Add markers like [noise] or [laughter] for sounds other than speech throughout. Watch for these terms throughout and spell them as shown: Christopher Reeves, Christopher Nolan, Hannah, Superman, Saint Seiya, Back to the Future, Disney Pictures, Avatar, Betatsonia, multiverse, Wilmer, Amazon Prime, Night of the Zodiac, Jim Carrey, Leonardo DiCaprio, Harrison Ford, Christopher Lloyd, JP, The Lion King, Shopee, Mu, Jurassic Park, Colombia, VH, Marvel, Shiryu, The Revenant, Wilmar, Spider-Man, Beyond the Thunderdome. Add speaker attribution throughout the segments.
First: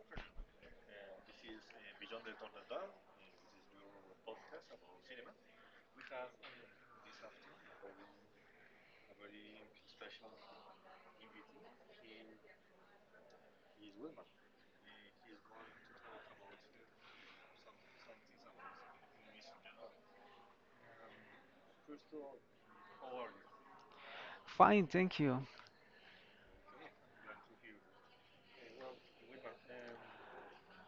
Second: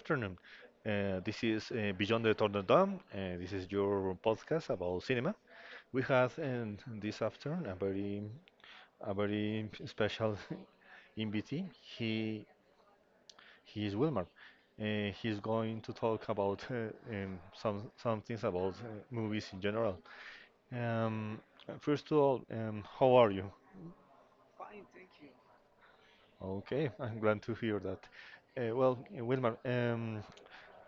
Speaker 1: afternoon. This is Beyond the Thunderdome. Dome. This is your podcast about cinema. We have this afternoon a very special [laughs] invitee. He he is Wilmar. He's going to talk about some things about movies in general. Um, First of all, how are you?
Speaker 2: Fine, thank you.
Speaker 1: Okay, I'm glad to hear that. Well, Wilmar,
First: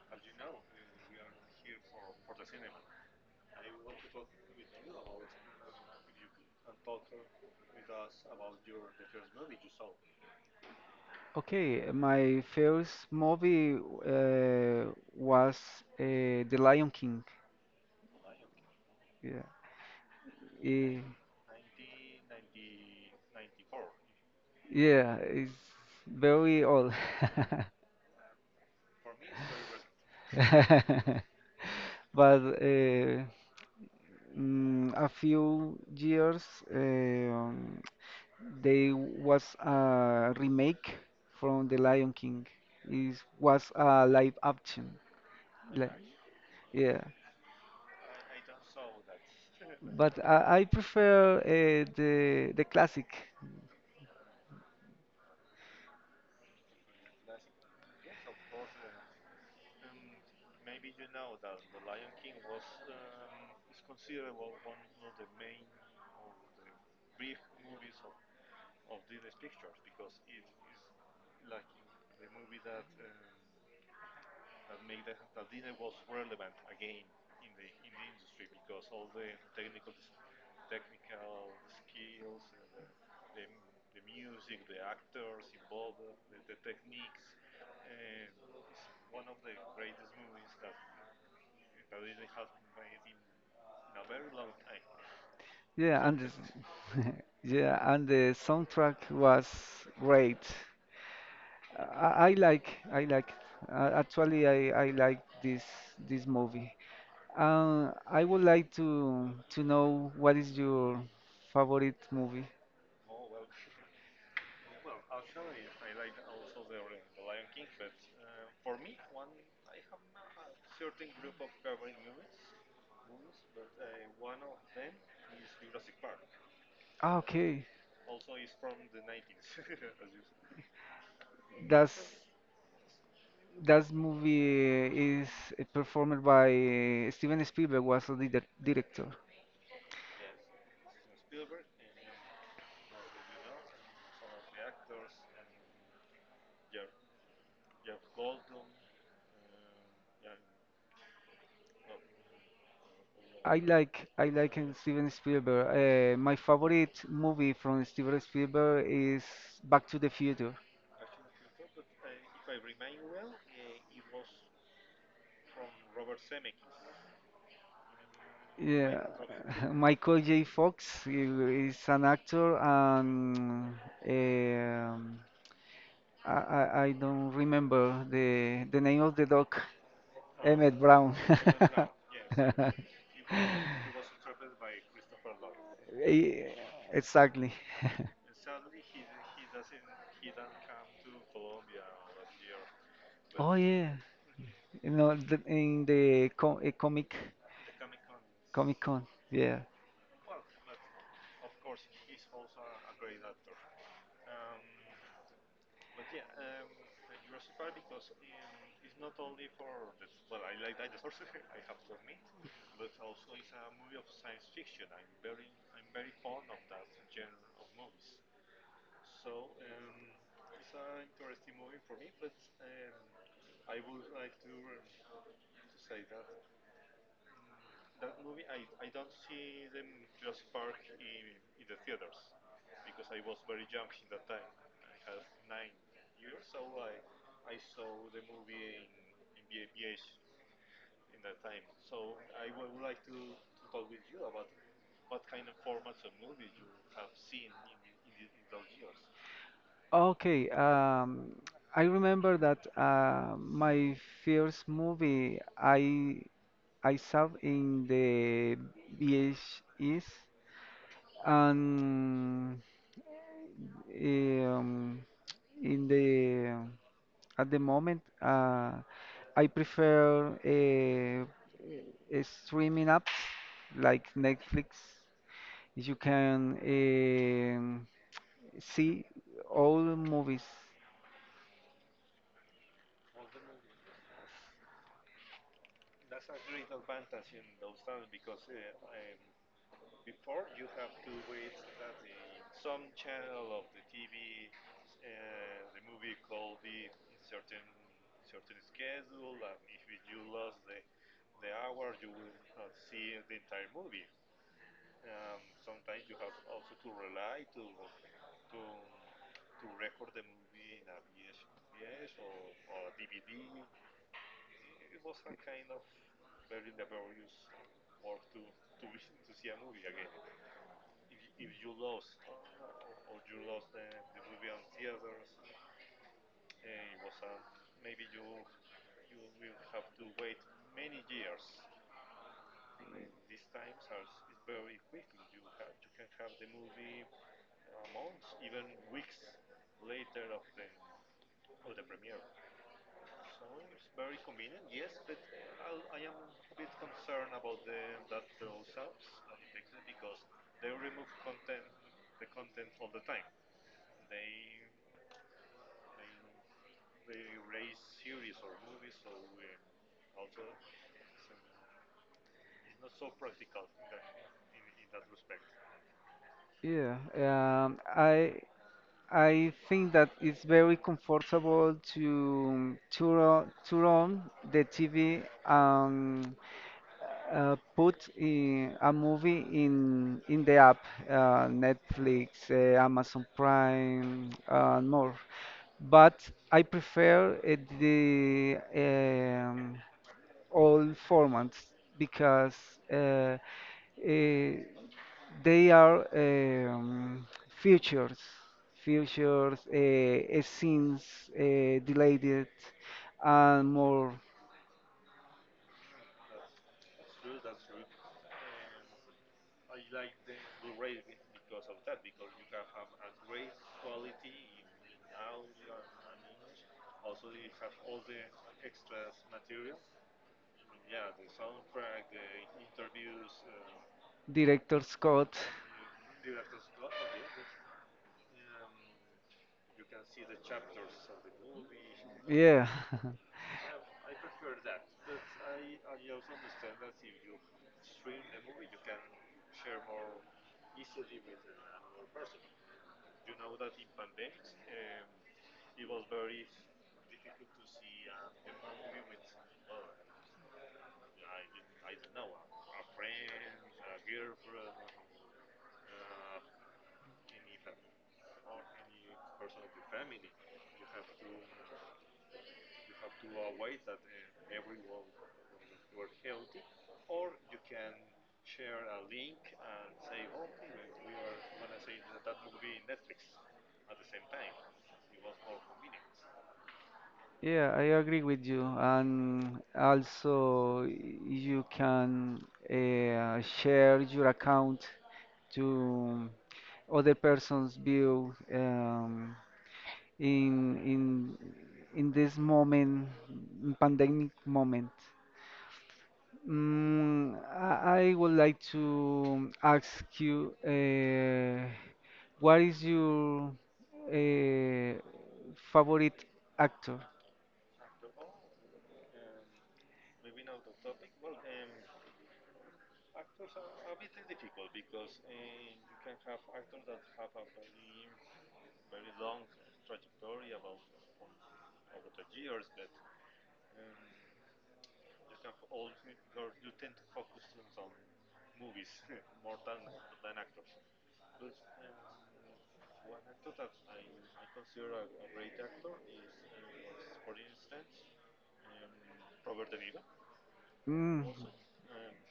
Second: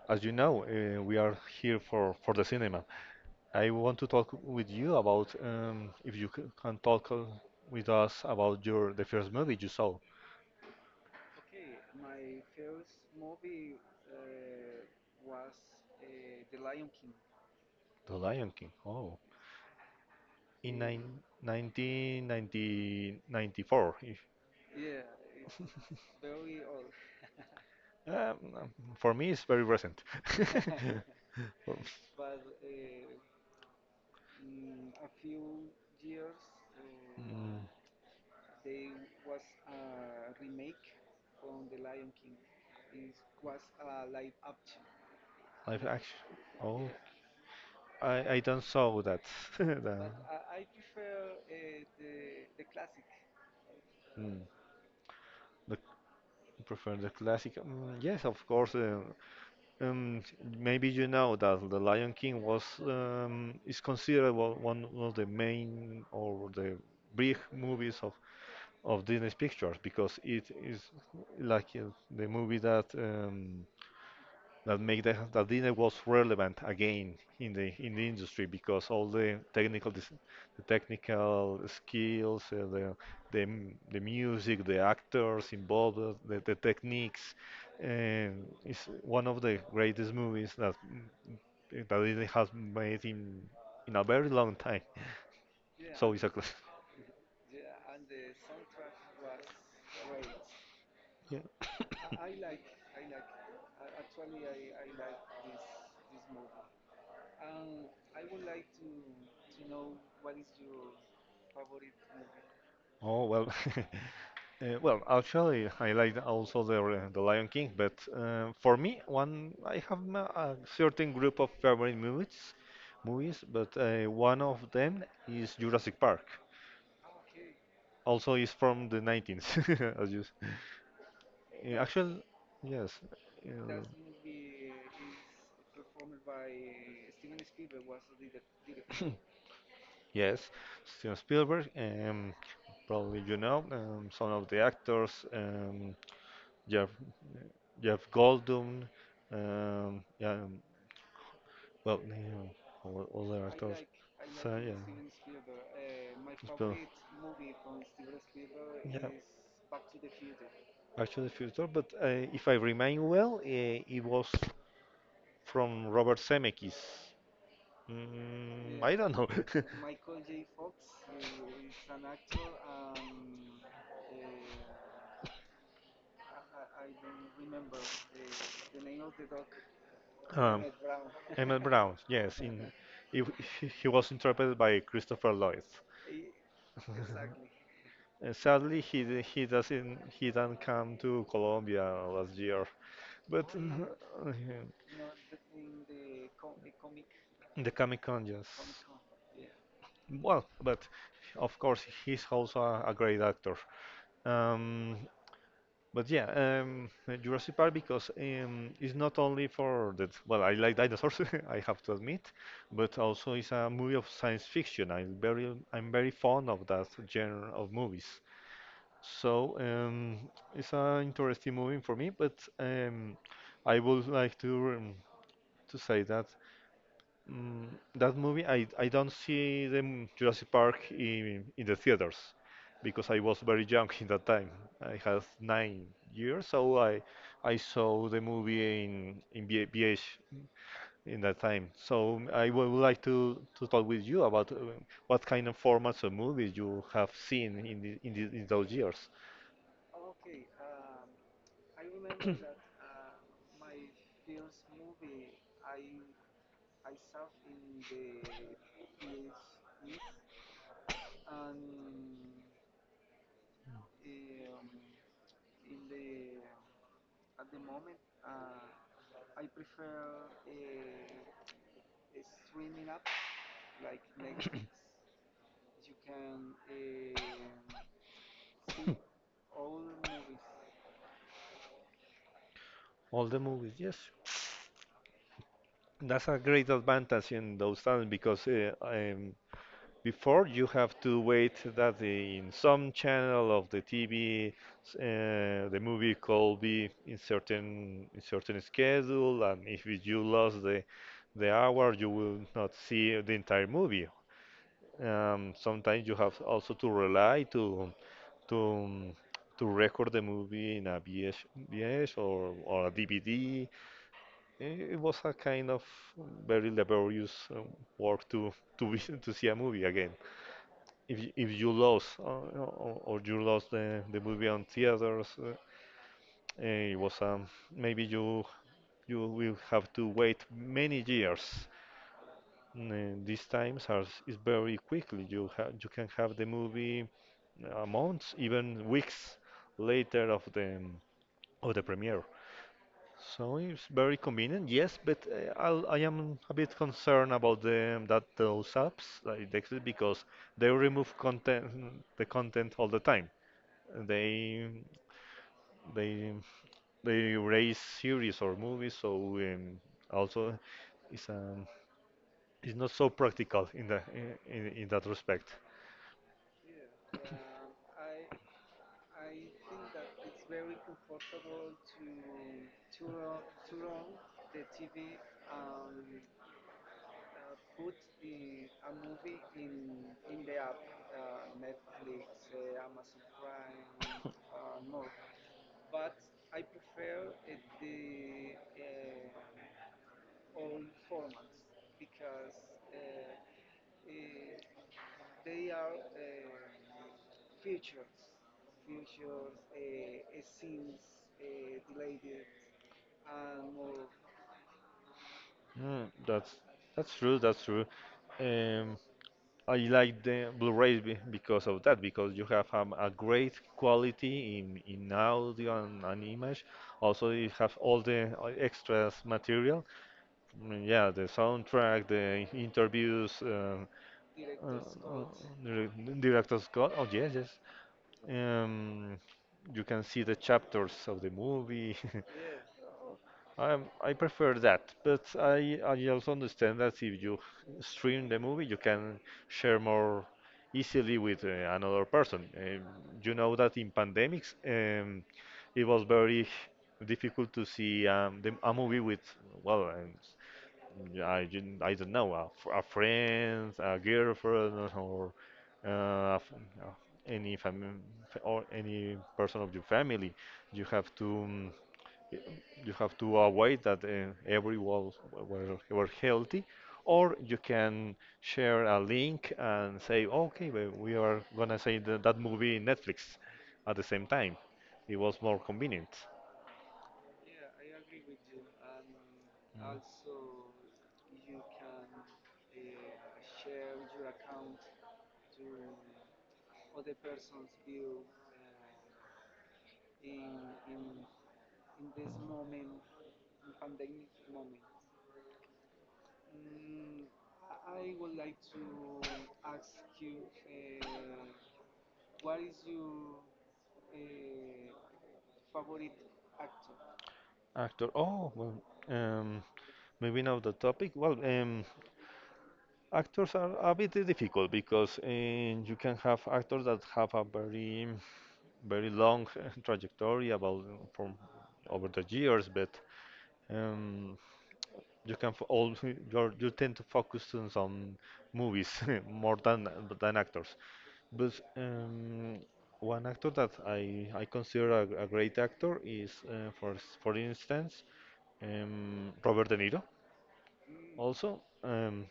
Speaker 1: as you know, we are here for the cinema. I want to talk with you about, if you can talk with us about your the first movie you saw.
Speaker 2: Okay, my first movie was The Lion King.
Speaker 1: The Lion King. Oh,
Speaker 2: Yeah,
Speaker 1: in
Speaker 2: Eh,
Speaker 1: 1994. If,
Speaker 2: yeah, it's very old, [laughs]
Speaker 1: um, um, for me, it's very recent.
Speaker 2: [laughs]
Speaker 1: [laughs] Um,
Speaker 2: but a few years um they was a remake from The Lion King. It was a live action.
Speaker 1: i
Speaker 2: Like,
Speaker 1: actually, oh,
Speaker 2: yeah.
Speaker 1: I don't saw that. [laughs] The-
Speaker 2: But I prefer the classic.
Speaker 1: Mm. The, Prefer the classic. Mm, yes, of course. Um, Maybe you know that The Lion King was is considered one of the main or the big movies of Disney Pictures because it is like the movie that make that Disney was relevant again in the industry because all the technical the technical skills, the the music, the actors involved, the techniques, and it's one of the greatest movies that Disney has made in a very long time. [laughs]
Speaker 2: Yeah,
Speaker 1: So
Speaker 2: and
Speaker 1: it's a class.
Speaker 2: [laughs] yeah, and the soundtrack was great.
Speaker 1: Yeah.
Speaker 2: I like actually I like this movie.
Speaker 1: [coughs]
Speaker 2: I would like to know what is your favorite movie.
Speaker 1: Oh, well. [laughs] Well, actually, I like also the Lion King, but for me, one I have a certain group of favorite movies, but one of them is Jurassic Park.
Speaker 2: Ah, okay,
Speaker 1: Also, is from the 19th. [laughs]
Speaker 2: that's
Speaker 1: Actually, yes, uh,
Speaker 2: that movie is performed by Steven Spielberg was the
Speaker 1: [laughs]
Speaker 2: director.
Speaker 1: yes. Steven Spielberg. Probably you know some of the actors. You have you have Goldum. Yeah. Well, yeah, all the actors.
Speaker 2: I like
Speaker 1: So, yeah.
Speaker 2: Steven Spielberg. My
Speaker 1: But,
Speaker 2: favorite movie from Steven Spielberg
Speaker 1: yeah.
Speaker 2: is Back to the Future.
Speaker 1: Back to the Future, but if I remain well, it was from Robert Zemeckis. Mm, I
Speaker 2: Yeah,
Speaker 1: don't know.
Speaker 2: [laughs] Michael J. Fox he is an actor, and
Speaker 1: [laughs]
Speaker 2: um, I don't remember the name of the dog.
Speaker 1: Um,
Speaker 2: Emmett Brown.
Speaker 1: Emmett
Speaker 2: [laughs]
Speaker 1: Brown, yes, in if he was interpreted by Christopher Lloyd.
Speaker 2: Eh, Exactly. [laughs]
Speaker 1: Sadly, he d- he doesn't he didn't come to Colombia last year, but
Speaker 2: Oh yeah,
Speaker 1: uh,
Speaker 2: you know the, in the co- eh, comic
Speaker 1: the Comic Con, yes.
Speaker 2: Comic Con. Yeah,
Speaker 1: Well, but of course he's also a great actor. Um, But yeah, Jurassic Park because it's not only for that. Well, I like dinosaurs, [laughs] I have to admit, but also it's a movie of science fiction. I'm very fond of that genre of movies. So it's an interesting movie for me. But I would like to say that, Mm, that movie, I don't see Jurassic Park in the theaters because I was very young [laughs] in that time. I had 9 years, so I saw the movie in VH in that time. So I would like to talk with you about what kind of formats of movies you have seen in those years.
Speaker 2: okay, I remember that my first movie I saw in the VHS and um, in the at the moment I prefer streaming apps like Netflix. You can see all movies.
Speaker 1: All the movies, yes. That's a great advantage in those times because before you have to wait that, in some channel of the TV, the movie could be in certain schedule, and if it- you lost the hour, you will not see the entire movie. Sometimes you have also to rely to um, to record the movie in a VH or a DVD. It was a kind of very laborious work to be, [laughs] to see a movie again if you lost or you lost the movie on theaters, it was maybe you will have to wait many years. These times are is very quickly, you can have the movie months, even weeks later of the premiere. So it's very convenient, yes, but I am a bit concerned about the that those apps like Dexit because they remove content the content all the time. They they they raise series or movies. So also it's um it's not so practical in that respect.
Speaker 2: Yeah, I think that it's very comfortable to turn on the TV and put in a movie in the app, Netflix, Amazon Prime, and more. But I prefer the all formats because uh, eh, they are features, features, scenes, delayed, and more
Speaker 1: mm, that's that's true. Um I like the Blu-rays because of that because you have a great quality in audio and image. Also you have all the extras material. Mm, yeah, the soundtrack, the interviews, uh,
Speaker 2: director's
Speaker 1: uh,
Speaker 2: cut.
Speaker 1: dir- director Scott. Oh, yes, yes. Um, you can see the chapters of the movie. [laughs]
Speaker 2: Yeah. [laughs]
Speaker 1: I prefer that, but I also understand that if you stream the movie, you can share more easily with another person. You know that in pandemics, it was very difficult to see, a movie with, well, yeah, I don't know, a friend, a girlfriend, or f- uh, any fam or any person of your family. You have to, y- you have to avoid that everyone were healthy, or you can share a link and say, okay, we are gonna see that movie in Netflix at the same time. It was more convenient.
Speaker 2: Yeah, I agree with you. And also, you can share your account to other person's view in in in this moment, in pandemic moment. Mm, I would like to ask you, what is your uh, favorite actor?
Speaker 1: Actor. Oh, well, um, maybe now the topic. Well, actors are a bit difficult because you can have actors that have a very, very long [laughs] trajectory about, from over the years, but um, all [laughs] you tend to focus on some movies [laughs] more than actors. But one actor that I consider a great actor is, for instance, Robert De Niro.
Speaker 2: Mm.
Speaker 1: Also,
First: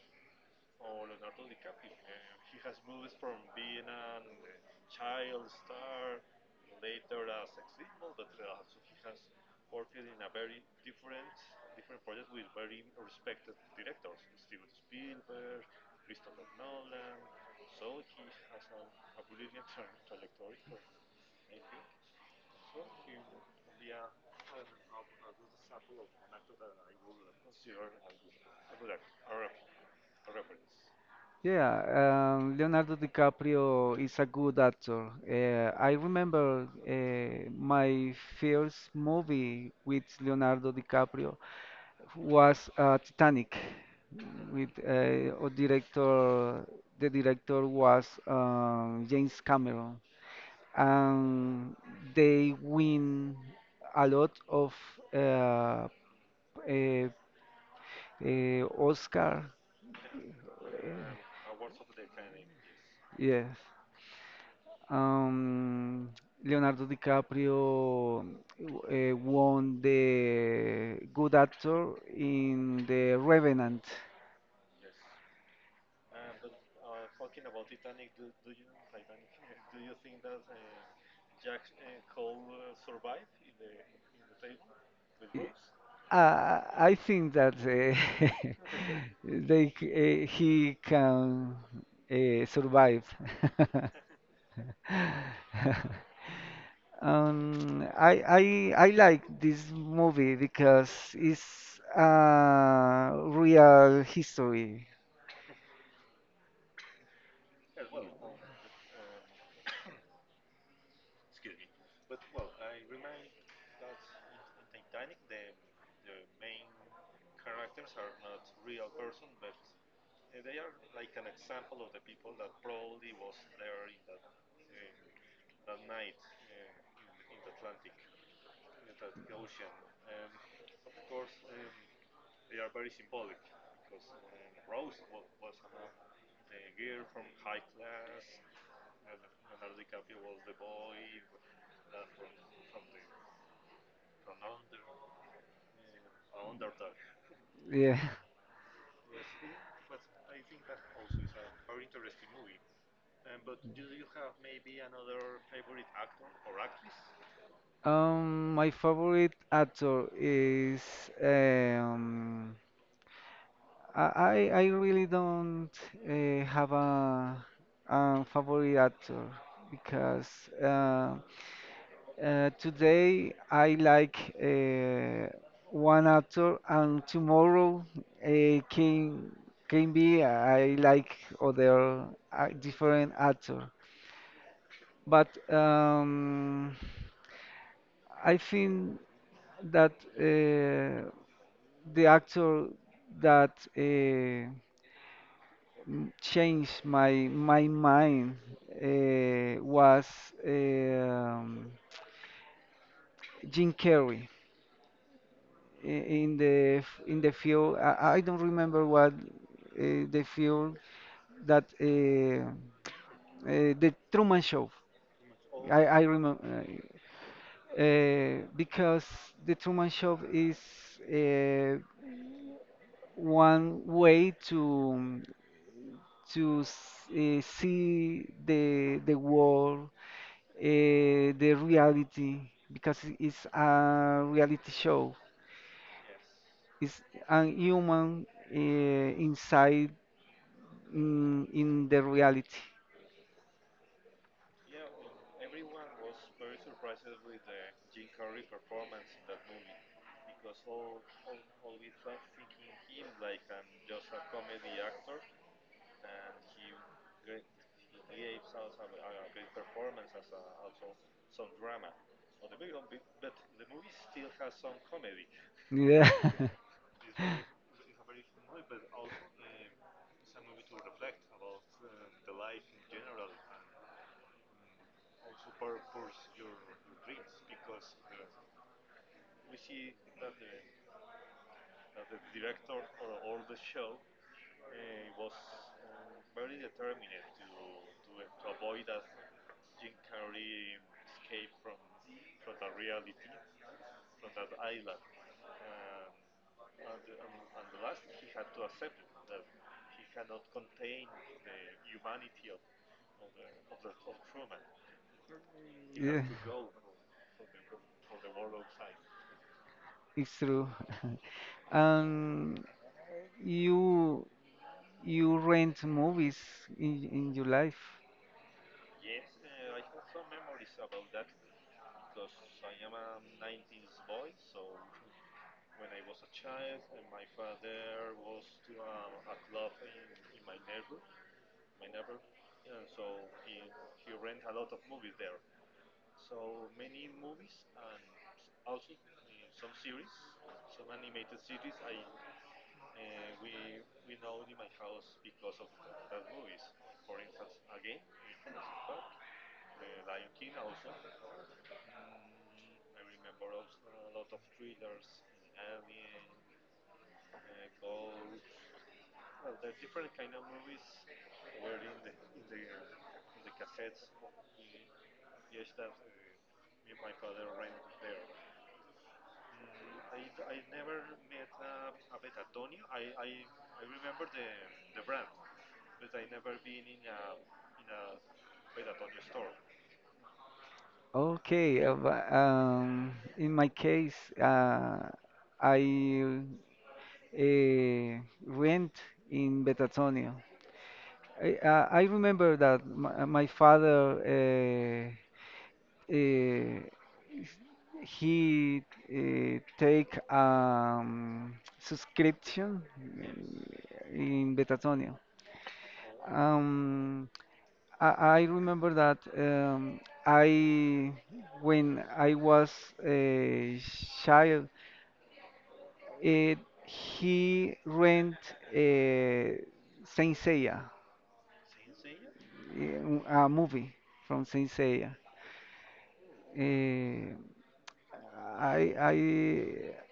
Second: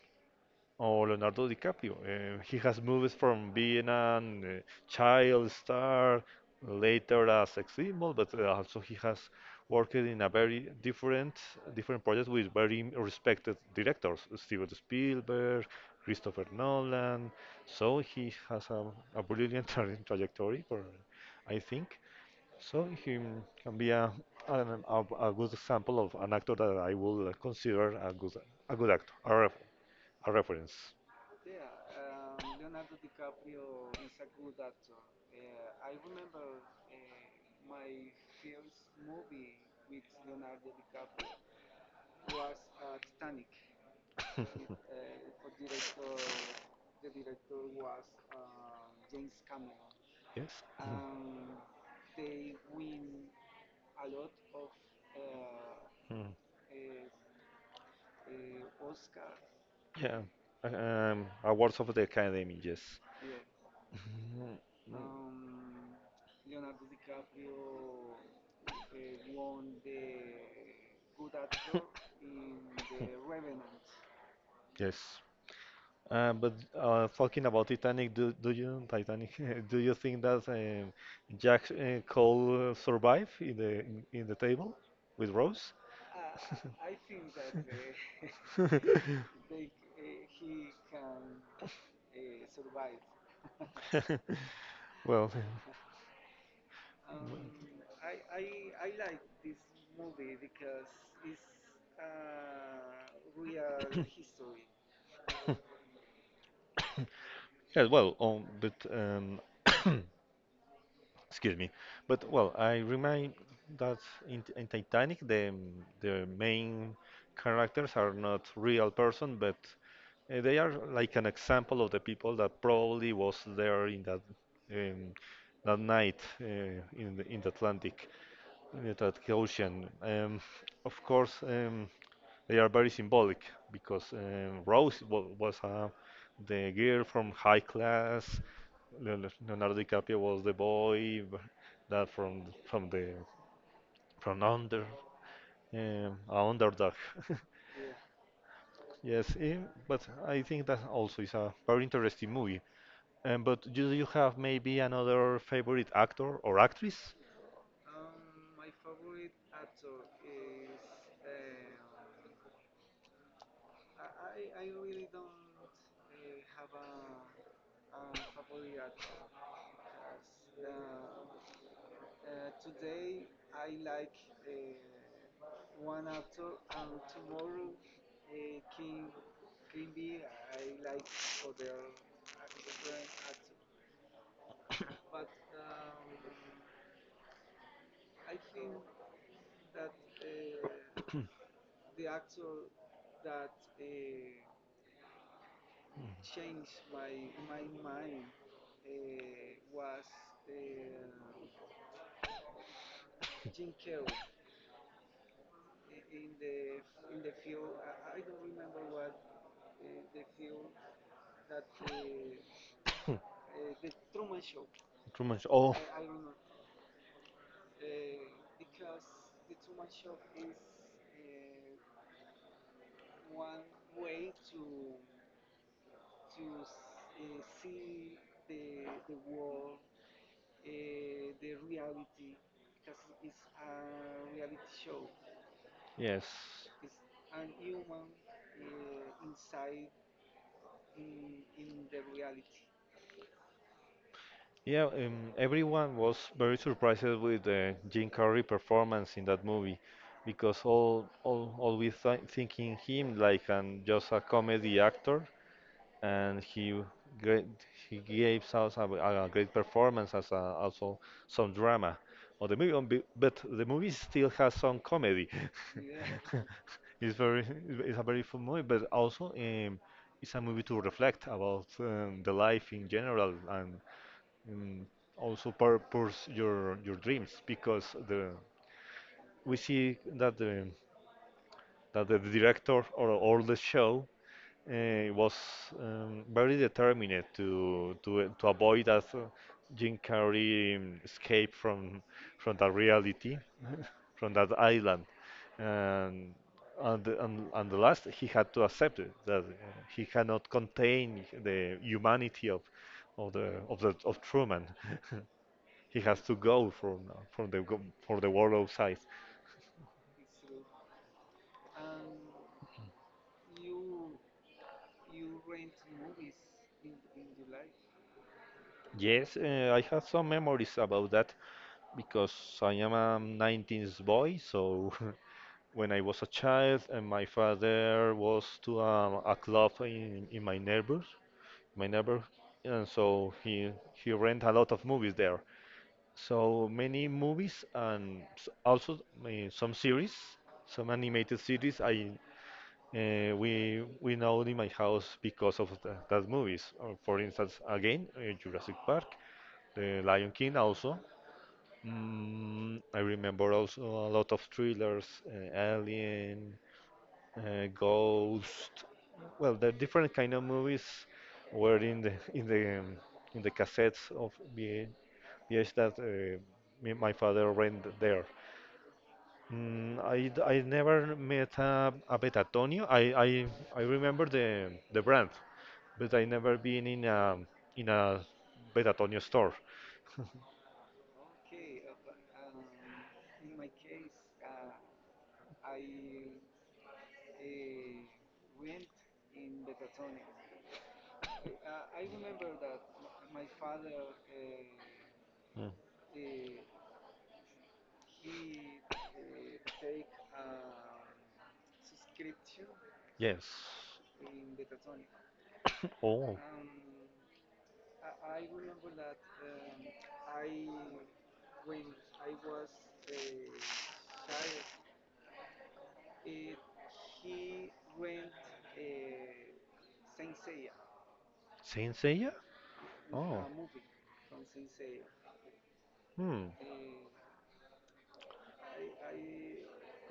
Speaker 1: or Leonardo DiCaprio. He has movies from being a child star, later as sex symbol, but also he has worked in a very different projects with very respected directors, Steven Spielberg, Christopher Nolan. So he has a brilliant [laughs] trajectory, I think. So he can be an- a, a good example of an actor that I will consider a good actor, a reference.
Speaker 2: Yeah, Leonardo DiCaprio is a good actor. I remember my first movie with Leonardo DiCaprio was Titanic. With
Speaker 1: [laughs]
Speaker 2: the director was James Cameron,
Speaker 1: Yes. Mm.
Speaker 2: and they win a lot of uh, uh,
Speaker 1: Mm.
Speaker 2: Oscar.
Speaker 1: Yeah. Awards of the Academy, yes.
Speaker 2: Yes.
Speaker 1: [laughs] Mhm. Mm.
Speaker 2: Um, Leonardo DiCaprio won the Good Actor in The Revenant.
Speaker 1: Yes. But talking about Titanic, do you Titanic? [laughs] Do you think that, Jack Cole survive in the table with Rose? [laughs]
Speaker 2: I think that [laughs] he can survive.
Speaker 1: [laughs] Well,
Speaker 2: [laughs] I like this movie because it's real history.
Speaker 1: [coughs] yeah, well, but [coughs] excuse me, but well, I remind that, in Titanic, the main characters are not real person, but they are like an example of the people that probably was there in um, that night, in the Atlantic Ocean. Of course. They are very symbolic because, Rose was the girl from high class. Leonardo DiCaprio was the boy, b- that from under, a underdog. [laughs]
Speaker 2: Yeah.
Speaker 1: Yes, but I think that also is a very interesting movie. But do you have maybe another favorite actor or actress?
Speaker 2: My favorite actor is um, I really don't have a favorite actor because uh, today I like uh, one actor and tomorrow uh, can can be I like other different actor, but I think that uh, the actor that changed my mind was um, Jim Carrey I- in the f- in the field. I don't remember what the field that
Speaker 1: [coughs]
Speaker 2: the Truman Show.
Speaker 1: Truman Show. Oh,
Speaker 2: I remember. Because the Truman Show is uh, one way to see the world, the reality, because it's a reality show.
Speaker 1: yes.
Speaker 2: It's a human uh, inside in the reality.
Speaker 1: Yeah, everyone was very surprised with Jim Carrey performance in that movie because all always th thinking him like an just a comedy actor, and great, he gave us a great performance as, also some drama. Or the movie, but the movie still has some comedy.
Speaker 2: Yeah,
Speaker 1: [laughs]
Speaker 2: [laughs]
Speaker 1: It's very it's a very fun movie, but also it's a movie to reflect about, the life in general, and and also pursue your dreams, because the we see that, the that the director or all the show was very determined to avoid that Jim Carrey escape from that reality, from that island, and and the last he had to accept it, that he cannot contain the humanity of Truman. [laughs] He has
Speaker 2: yeah,
Speaker 1: to go from the go- for the world outside.
Speaker 2: it's true. [laughs] Um, you you rent movies in your life.
Speaker 1: Yes, I have some memories about that because I am a 19th boy. So [laughs] when I was a child, and my father was to, a club, in my neighbors, my neighbor, and so he rent a lot of movies there. So many movies and, also some series, some animated series. I We know it in my house because of that movies. Or for instance, again, Jurassic Park, The Lion King also. Mm, I remember also a lot of thrillers, Alien, Ghost. Well, the different kind of movies were in the [laughs] in the cassettes of VH that my father rent there. Mm, I never met a Betatonium. I remember the brand, but I never been in a Betatonio store.
Speaker 2: Okay, in my case, I rent in Betatsonia. I remember that my father
Speaker 1: Mm,
Speaker 2: uh, he take subscription
Speaker 1: yes.
Speaker 2: in Betatsonia.
Speaker 1: [coughs] Oh,
Speaker 2: Um, I remember that I when I was a child, it, he rent uh, Saint Seiya.
Speaker 1: Saint Seiya? Oh.
Speaker 2: A movie from Saint Seiya.
Speaker 1: Hmm.
Speaker 2: Eh, I I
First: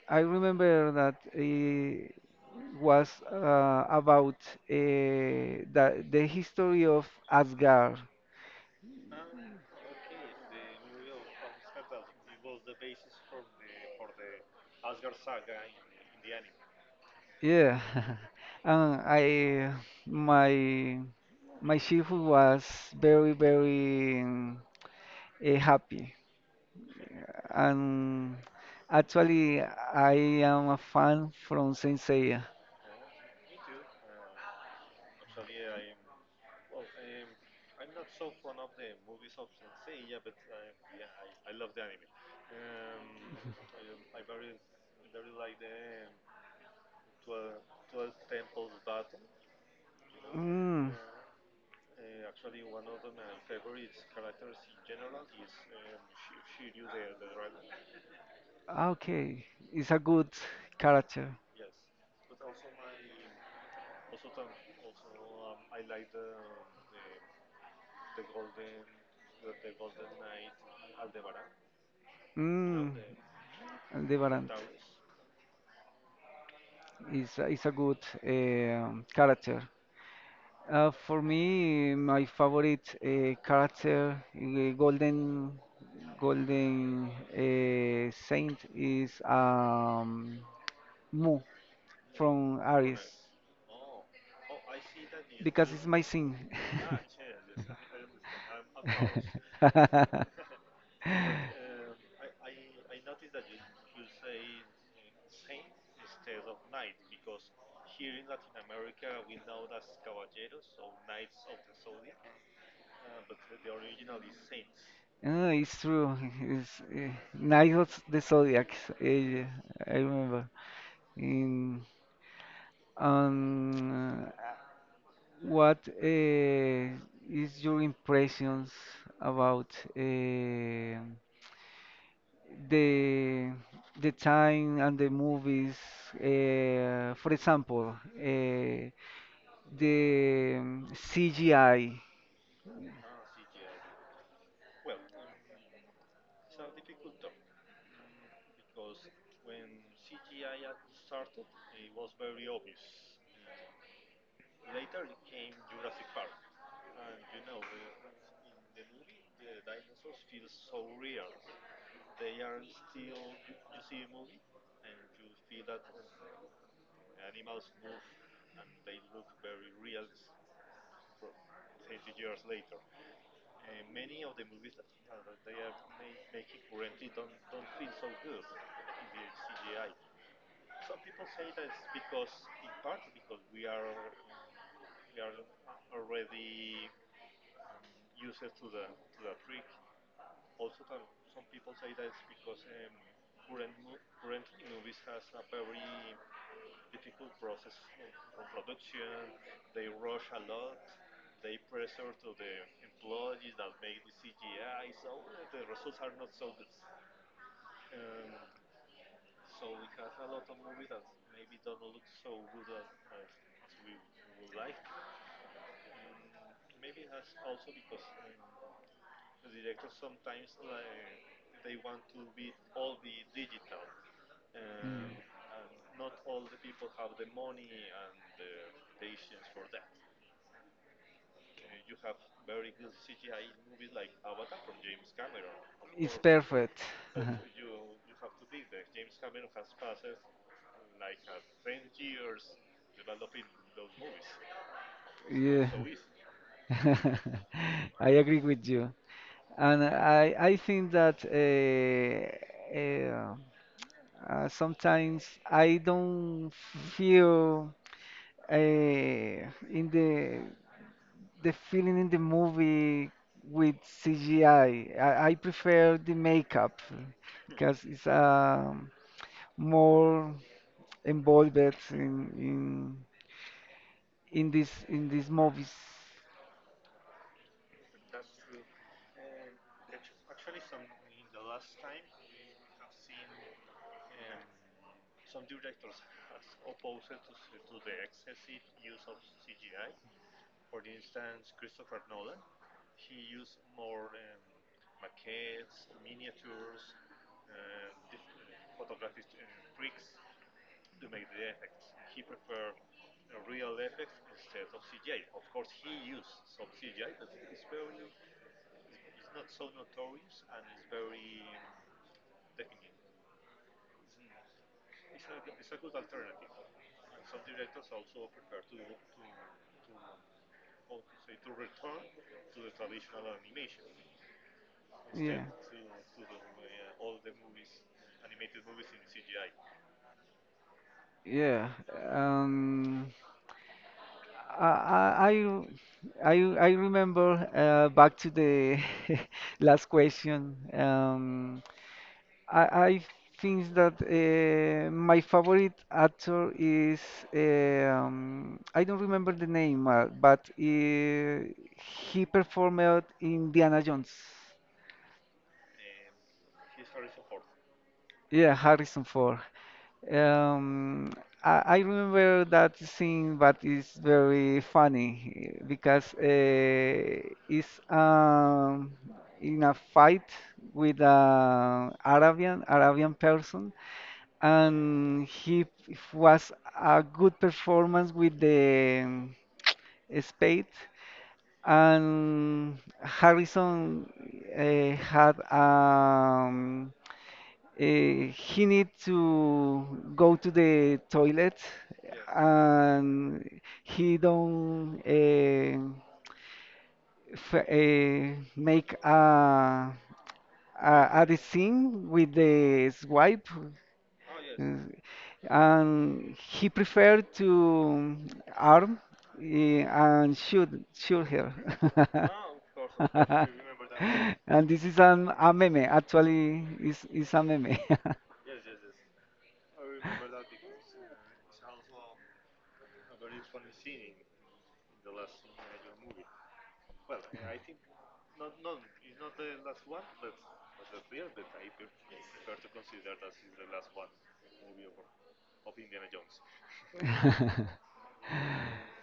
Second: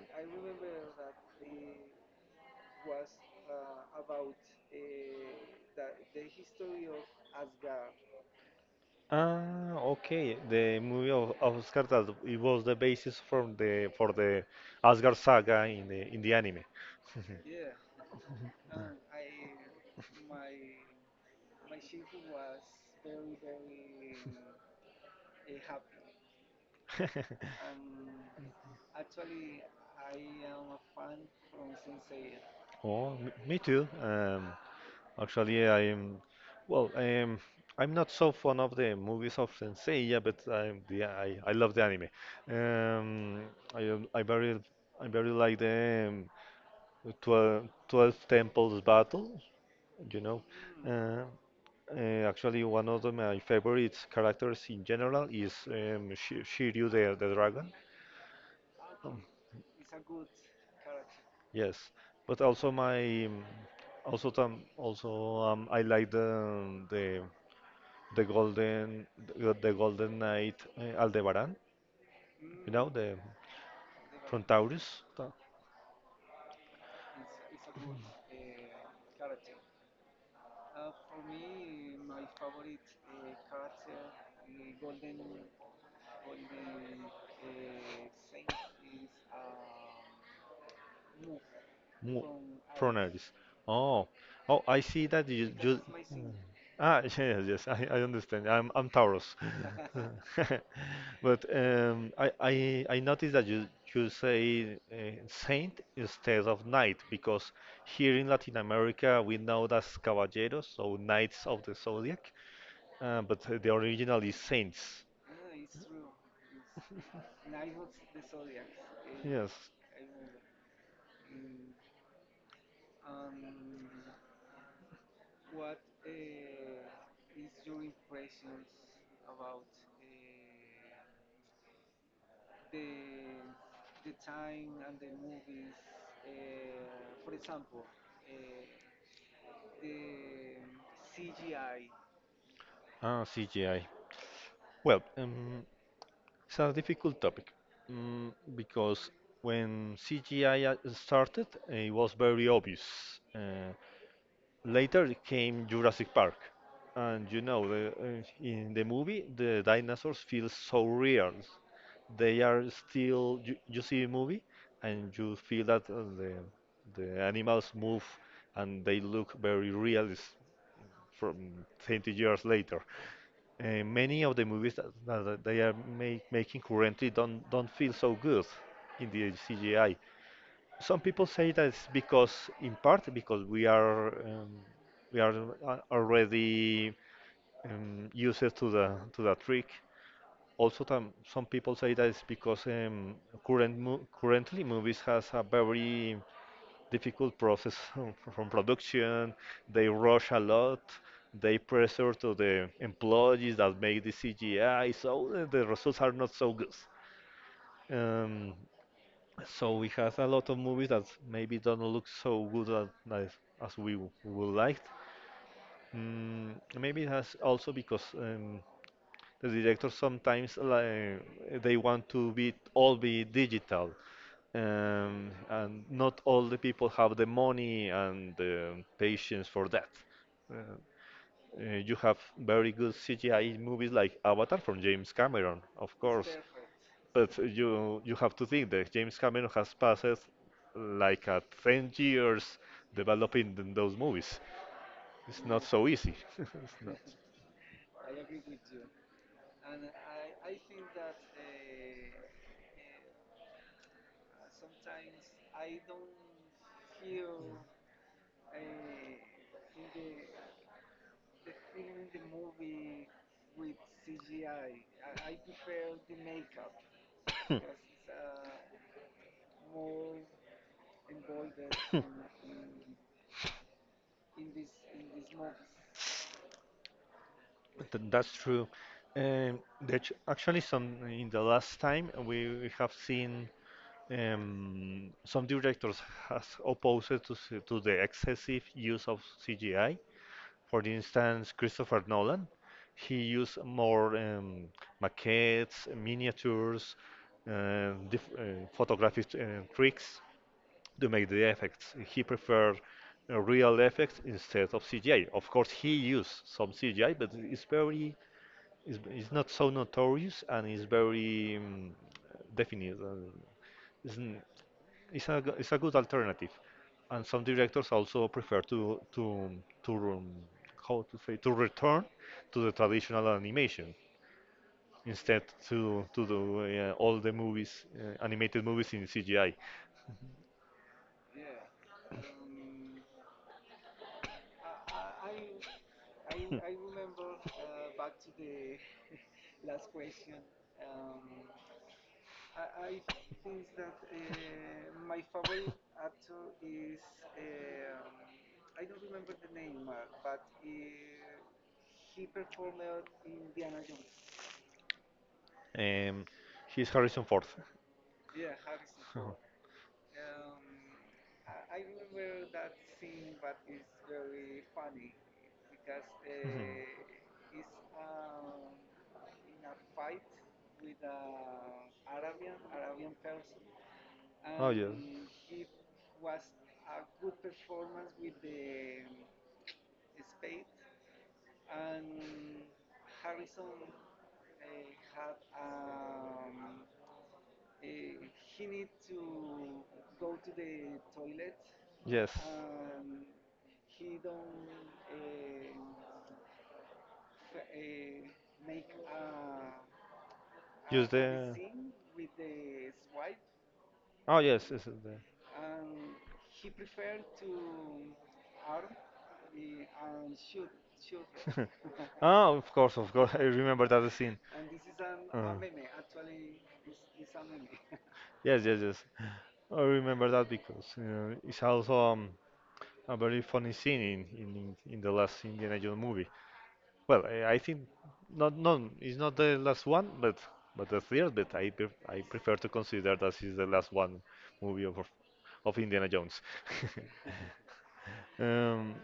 Speaker 2: I remember that it was about the history of Asgard.
Speaker 1: Ah, okay. The movie of Asgard that it was the basis from the for the Asgard saga in the anime.
Speaker 2: Yeah, [laughs] and I my shift was very happy,
Speaker 1: [laughs]
Speaker 2: and actually I am a fan from Saint Seiya.
Speaker 1: Oh, me too. Actually, I'm well. I'm not so fond of the movies of Senseiya, but I love the anime. Um, I, I very I very like the 12, twelve Temples battle. You know,
Speaker 2: Mm.
Speaker 1: uh, actually one of my favorite characters in general is Shiryu the dragon. Um,
Speaker 2: Okay, it's a good character.
Speaker 1: Yes, but also my also tam also I like the golden the golden knight Aldebaran, you know,
Speaker 2: Mm,
Speaker 1: the from
Speaker 2: Aldebaran
Speaker 1: Taurus,
Speaker 2: is is a good character. For me, my favorite character, golden saint, is Mu
Speaker 1: Mu-
Speaker 2: from
Speaker 1: from
Speaker 2: Aries
Speaker 1: Aries. Oh, oh, I see that you
Speaker 2: because
Speaker 1: you.
Speaker 2: it's my thing.
Speaker 1: Ah, [laughs] yes, yes, I understand. I'm Taurus,
Speaker 2: [laughs]
Speaker 1: [laughs]
Speaker 2: [laughs]
Speaker 1: but I noticed that you say saint instead of knight, because here in Latin America we know that's caballeros, so knights of the zodiac, but the original is saints.
Speaker 2: Oh, it's true. It's Night of the Zodiac. Uh,
Speaker 1: Yes,
Speaker 2: I remember. In um, uh, what is your impressions about the time and the movies? For example, the CGI
Speaker 1: CGI. Well, it's a difficult topic because when CGI started, it was very obvious. Uh, Later came Jurassic Park, and in the movie, the dinosaurs feel so real. They are still. You see a movie, and you feel that the animals move, and they look very real is from 20 years later. Many of the movies that they are making currently don't feel so good in the CGI. Some people say that it's because, in part, because we are already used to the trick. Also, some people say that it's because currently movies has a very difficult process [laughs] from production. They rush a lot. They pressure to the employees that make the CGI, so the results are not so good. Um, so we have a lot of movies that maybe don't look so good as, would like. Mm, Maybe it has also because the directors sometimes like, they want to be all be digital, and not all the people have the money and the patience for that. Uh, you have very good CGI movies like Avatar from James Cameron, of
Speaker 2: is
Speaker 1: course,
Speaker 2: perfect.
Speaker 1: but
Speaker 2: [laughs]
Speaker 1: you have to think that James Cameron has passed like a 10 years developing those movies. It's not
Speaker 2: Yeah.
Speaker 1: so easy. [laughs]
Speaker 2: [laughs] I agree with you, and I think that sometimes I don't feel in the feeling in the movie with CGI. I prefer the makeup because it's
Speaker 1: It's
Speaker 2: more involved
Speaker 1: not. [coughs]
Speaker 2: in in this in these movies.
Speaker 1: That's true. Um, actually, some in the last time we have seen some directors has opposed to the excessive use of CGI. For instance, Christopher Nolan, he used more maquettes, miniatures, diff photographic tricks to make the effects. He preferred real effects instead of CGI. Of course, he used some CGI, but it's not so notorious, and it's very definite, and It's, n- it's, a, g- it's a good alternative. And some directors also prefer to how to say, to return to the traditional animation instead to do all the
Speaker 2: Yeah.
Speaker 1: movies, animated movies in CGI.
Speaker 2: Yeah. Um, I, I, I, I I remember back to the [laughs] last question. I think that my favorite actor is I don't remember the name, but he performed Indiana Jones.
Speaker 1: Um, he's Harrison Ford. [laughs]
Speaker 2: Yeah, Harrison
Speaker 1: Oh.
Speaker 2: Ford. Um, I remember that scene, but it's very funny because
Speaker 1: Mhm.
Speaker 2: it's in a fight with an Arabian person,
Speaker 1: Oh, yes,
Speaker 2: and was a good performance with the spade, and Harrison had. He need to go to the toilet. Yeah.
Speaker 1: yes.
Speaker 2: And he don't f make
Speaker 1: Use
Speaker 2: a
Speaker 1: the.
Speaker 2: design with the swipe. Oh,
Speaker 1: Oh,
Speaker 2: yes.
Speaker 1: yes, yes. Yes,
Speaker 2: And he preferred to arm and shoot her.
Speaker 1: the- [laughs] oh, of course, of course. I
Speaker 2: [laughs]
Speaker 1: remember that scene.
Speaker 2: [laughs] And this is a
Speaker 1: Uh,
Speaker 2: meme, actually, is a meme. [laughs]
Speaker 1: yes, yes, yes. I remember that because you it's also a very funny scene in the last Indiana Jones movie. Well, I think, not not it's not the last one, but the third. But I prefer to consider that is the last one movie of Indiana Jones. [laughs] Um,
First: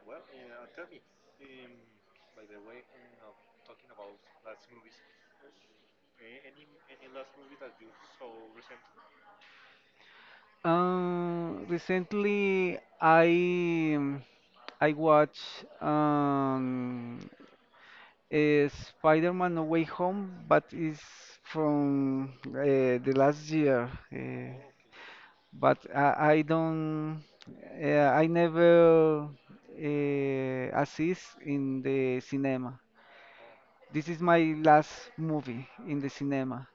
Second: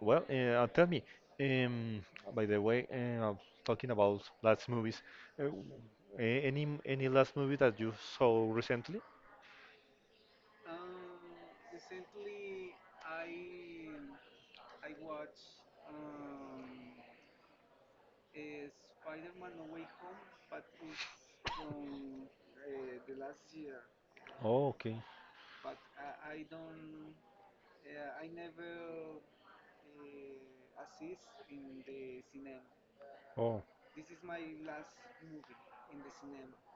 Speaker 1: well, tell me, um, by the way, talking about last movies, uh, any last movie that you saw recently?
Speaker 2: Recently, I watch um, eh, Spider-Man No Way Home, but it's from the last year. Eh,
Speaker 1: Oh, okay.
Speaker 2: but I don't, I never assist in the cinema.
Speaker 1: Oh.
Speaker 2: This is my last movie in the cinema,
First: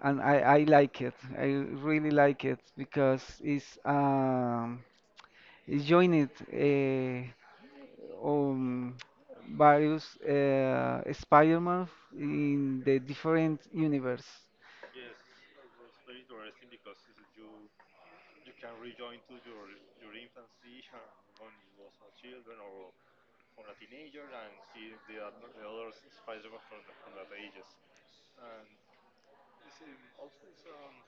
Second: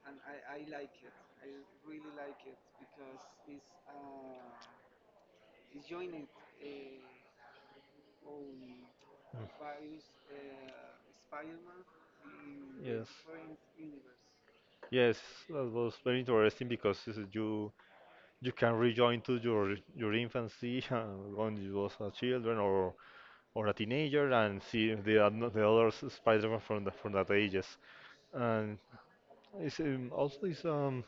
Speaker 2: and I like it. I really like it because it's is joined um,
Speaker 1: Mm.
Speaker 2: various Spider-Man in the
Speaker 1: Yes,
Speaker 2: different universe.
Speaker 1: yes, that was very interesting because this is you can rejoin to your infancy, [laughs] when you was a children or a teenager, and see the other Spider-Man from from that ages. And it's also is,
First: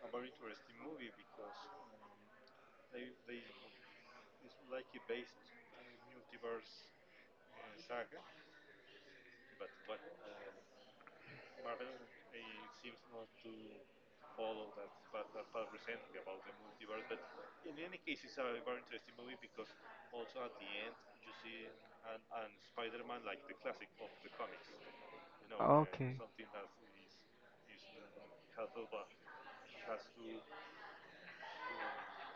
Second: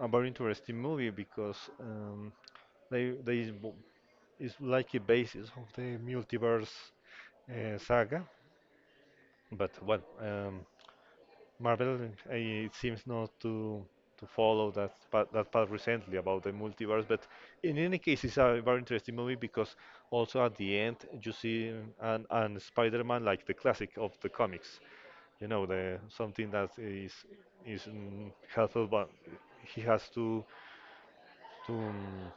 Speaker 1: a very interesting movie because they is like a basis of the multiverse saga. But well, Marvel it seems not to follow that path recently about the multiverse. But in any case, it's a very interesting movie because also at the end you see an Spider-Man like the classic of the comics. The
Speaker 2: Okay.
Speaker 1: something that helpful, but he has to mm,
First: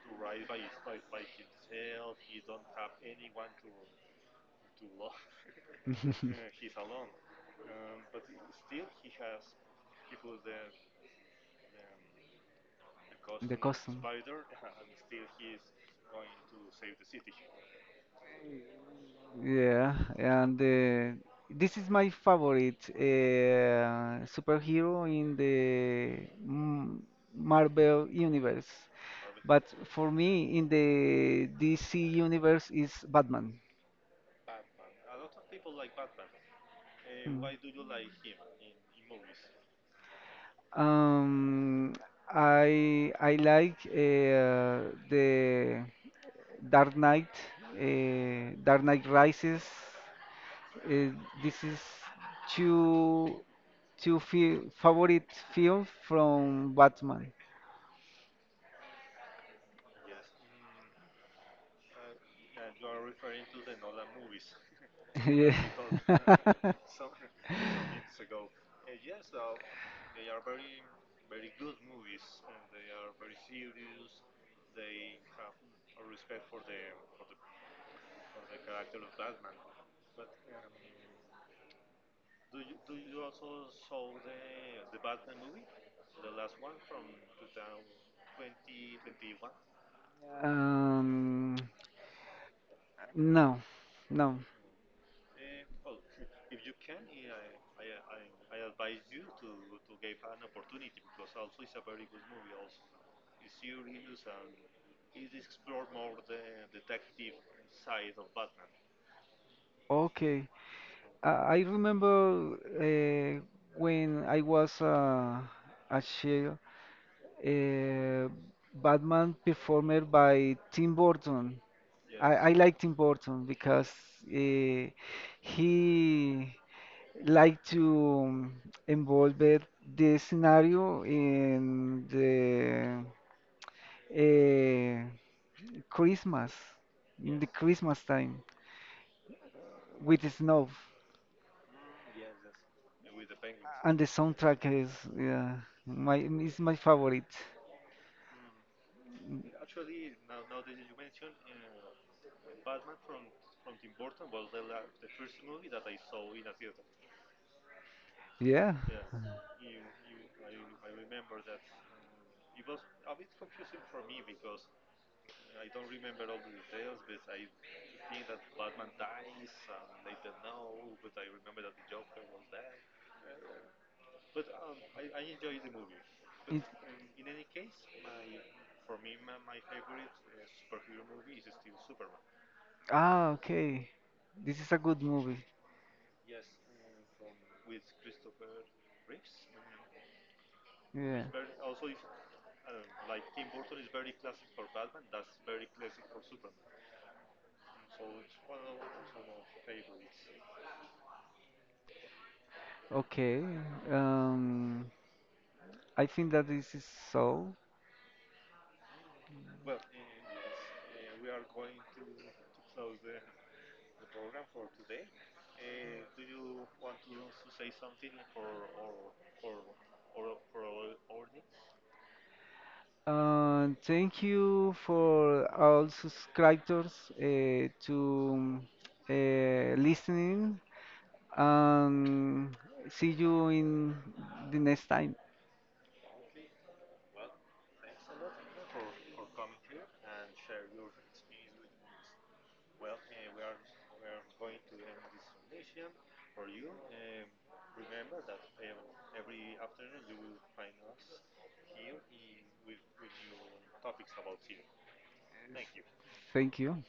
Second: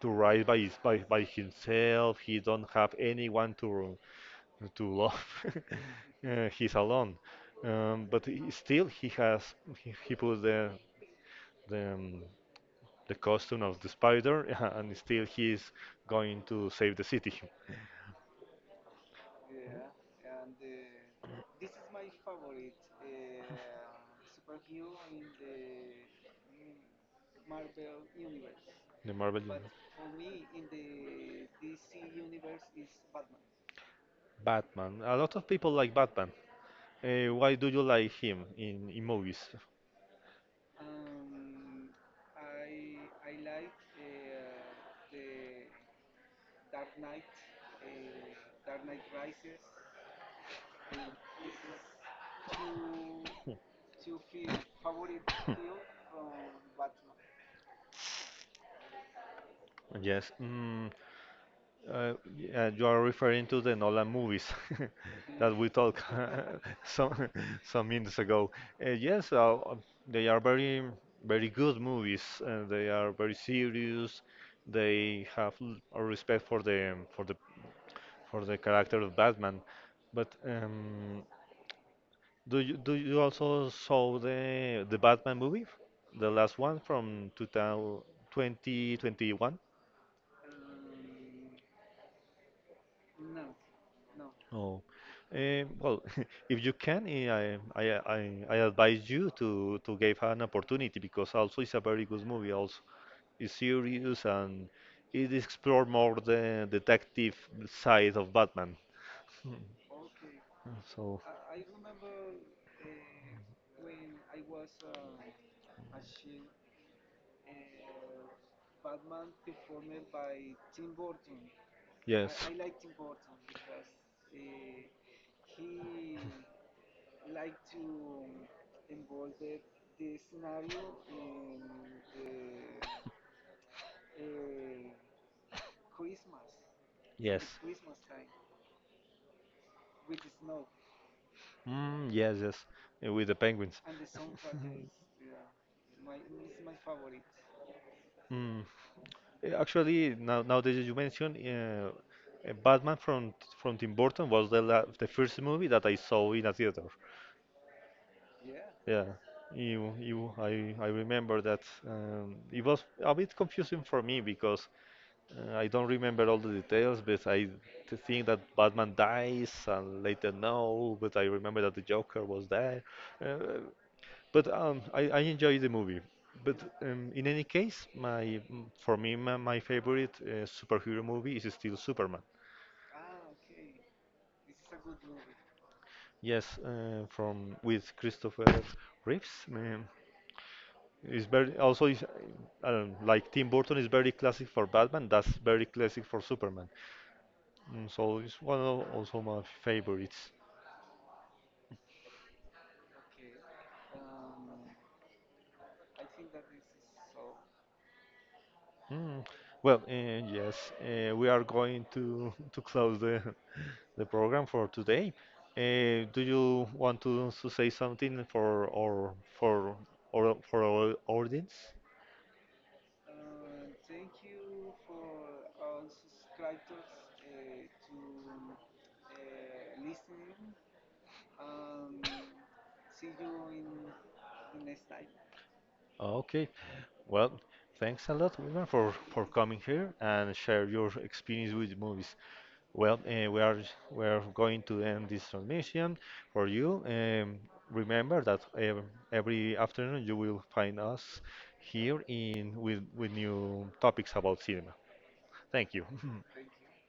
Speaker 1: to ride by, his, by himself. He don't have anyone to love. [laughs] He's
Speaker 2: [laughs]
Speaker 1: alone. But still, he put the um, the
Speaker 2: The
Speaker 1: costume of the
Speaker 2: costume.
Speaker 1: spider, [laughs] and still he is going to save the city.
Speaker 2: Yeah, and this is my favorite superhero in the M- Marvel universe.
Speaker 1: The Marvel But
Speaker 2: But
Speaker 1: Universe.
Speaker 2: for
Speaker 1: For me,
Speaker 2: me,
Speaker 1: in
Speaker 2: in the
Speaker 1: the D
Speaker 2: DC
Speaker 1: C universe,
Speaker 2: universe
Speaker 1: is
Speaker 2: is
Speaker 1: Batman.
Speaker 2: Batman.
Speaker 1: Batman. A lot of people like Batman. Why do you like him in movies?
Speaker 2: Um, I like the Dark Knight, Dark Knight Rises. Uh, this is two two fi favorite films from Batman.
Speaker 1: [laughs] Yes. You are referring to the Nolan movies [laughs]
Speaker 2: [laughs] Yeah.
Speaker 1: that we talked [laughs] some
Speaker 2: [laughs]
Speaker 1: [laughs] some minutes ago. Yes, they are very very good movies. They are very serious. They have a respect for the character of Batman. But do you also saw the Batman movie, the last one from 2000 2021?
Speaker 2: Um, no, no.
Speaker 1: Oh, well, [laughs] if you can, I advise you to give her an opportunity, because also it's a very good movie. Also, it's serious, and it explore more the detective side of Batman.
Speaker 2: Okay.
Speaker 1: So,
Speaker 2: I remember when I was a child, Uh, Batman performed by Tim Burton.
Speaker 1: yes,
Speaker 2: I like Tim Burton because uh, he liked to involve the scenario in the uh, Christmas, in
Speaker 1: yes,
Speaker 2: the Christmas time with the snow.
Speaker 1: mm, yes, yes, with the penguins.
Speaker 2: And the
Speaker 1: [laughs]
Speaker 2: soundtrack is yeah, my is my favorite.
Speaker 1: Mm. Actually, nowadays you mentioned Batman from Tim Burton was the first movie that I saw in a theater.
Speaker 2: Yeah.
Speaker 1: Yeah, you I remember that it was a bit confusing for me, because I don't remember all the details, but I think that Batman dies and later no, but I remember that the Joker was there. Uh, but I enjoy the movie. But
Speaker 2: It,
Speaker 1: in any case, my for me, my favorite superhero movie is still Superman.
Speaker 2: Ah, okay. This is a good movie.
Speaker 1: Yes, from with Christopher Reeves.
Speaker 2: Yeah.
Speaker 1: Is very also is, like Tim Burton is very classic for Batman. That's very classic for Superman. So it's one of also my favorites.
Speaker 2: Okay. Um, I think that this is so.
Speaker 1: Mm. Well, yes, we are going to [laughs] to close the program for today. Do you want to say something for for our audience?
Speaker 2: Thank you for all subscribers to listening. Um, see you in the next time.
Speaker 1: Okay. Well, thanks a lot, Wilmer, for coming here and share your experience with movies. Well, we are going to end this transmission for you. Remember that every afternoon you will find us here in with new topics about cinema. Thank you. [laughs]
Speaker 2: Thank you.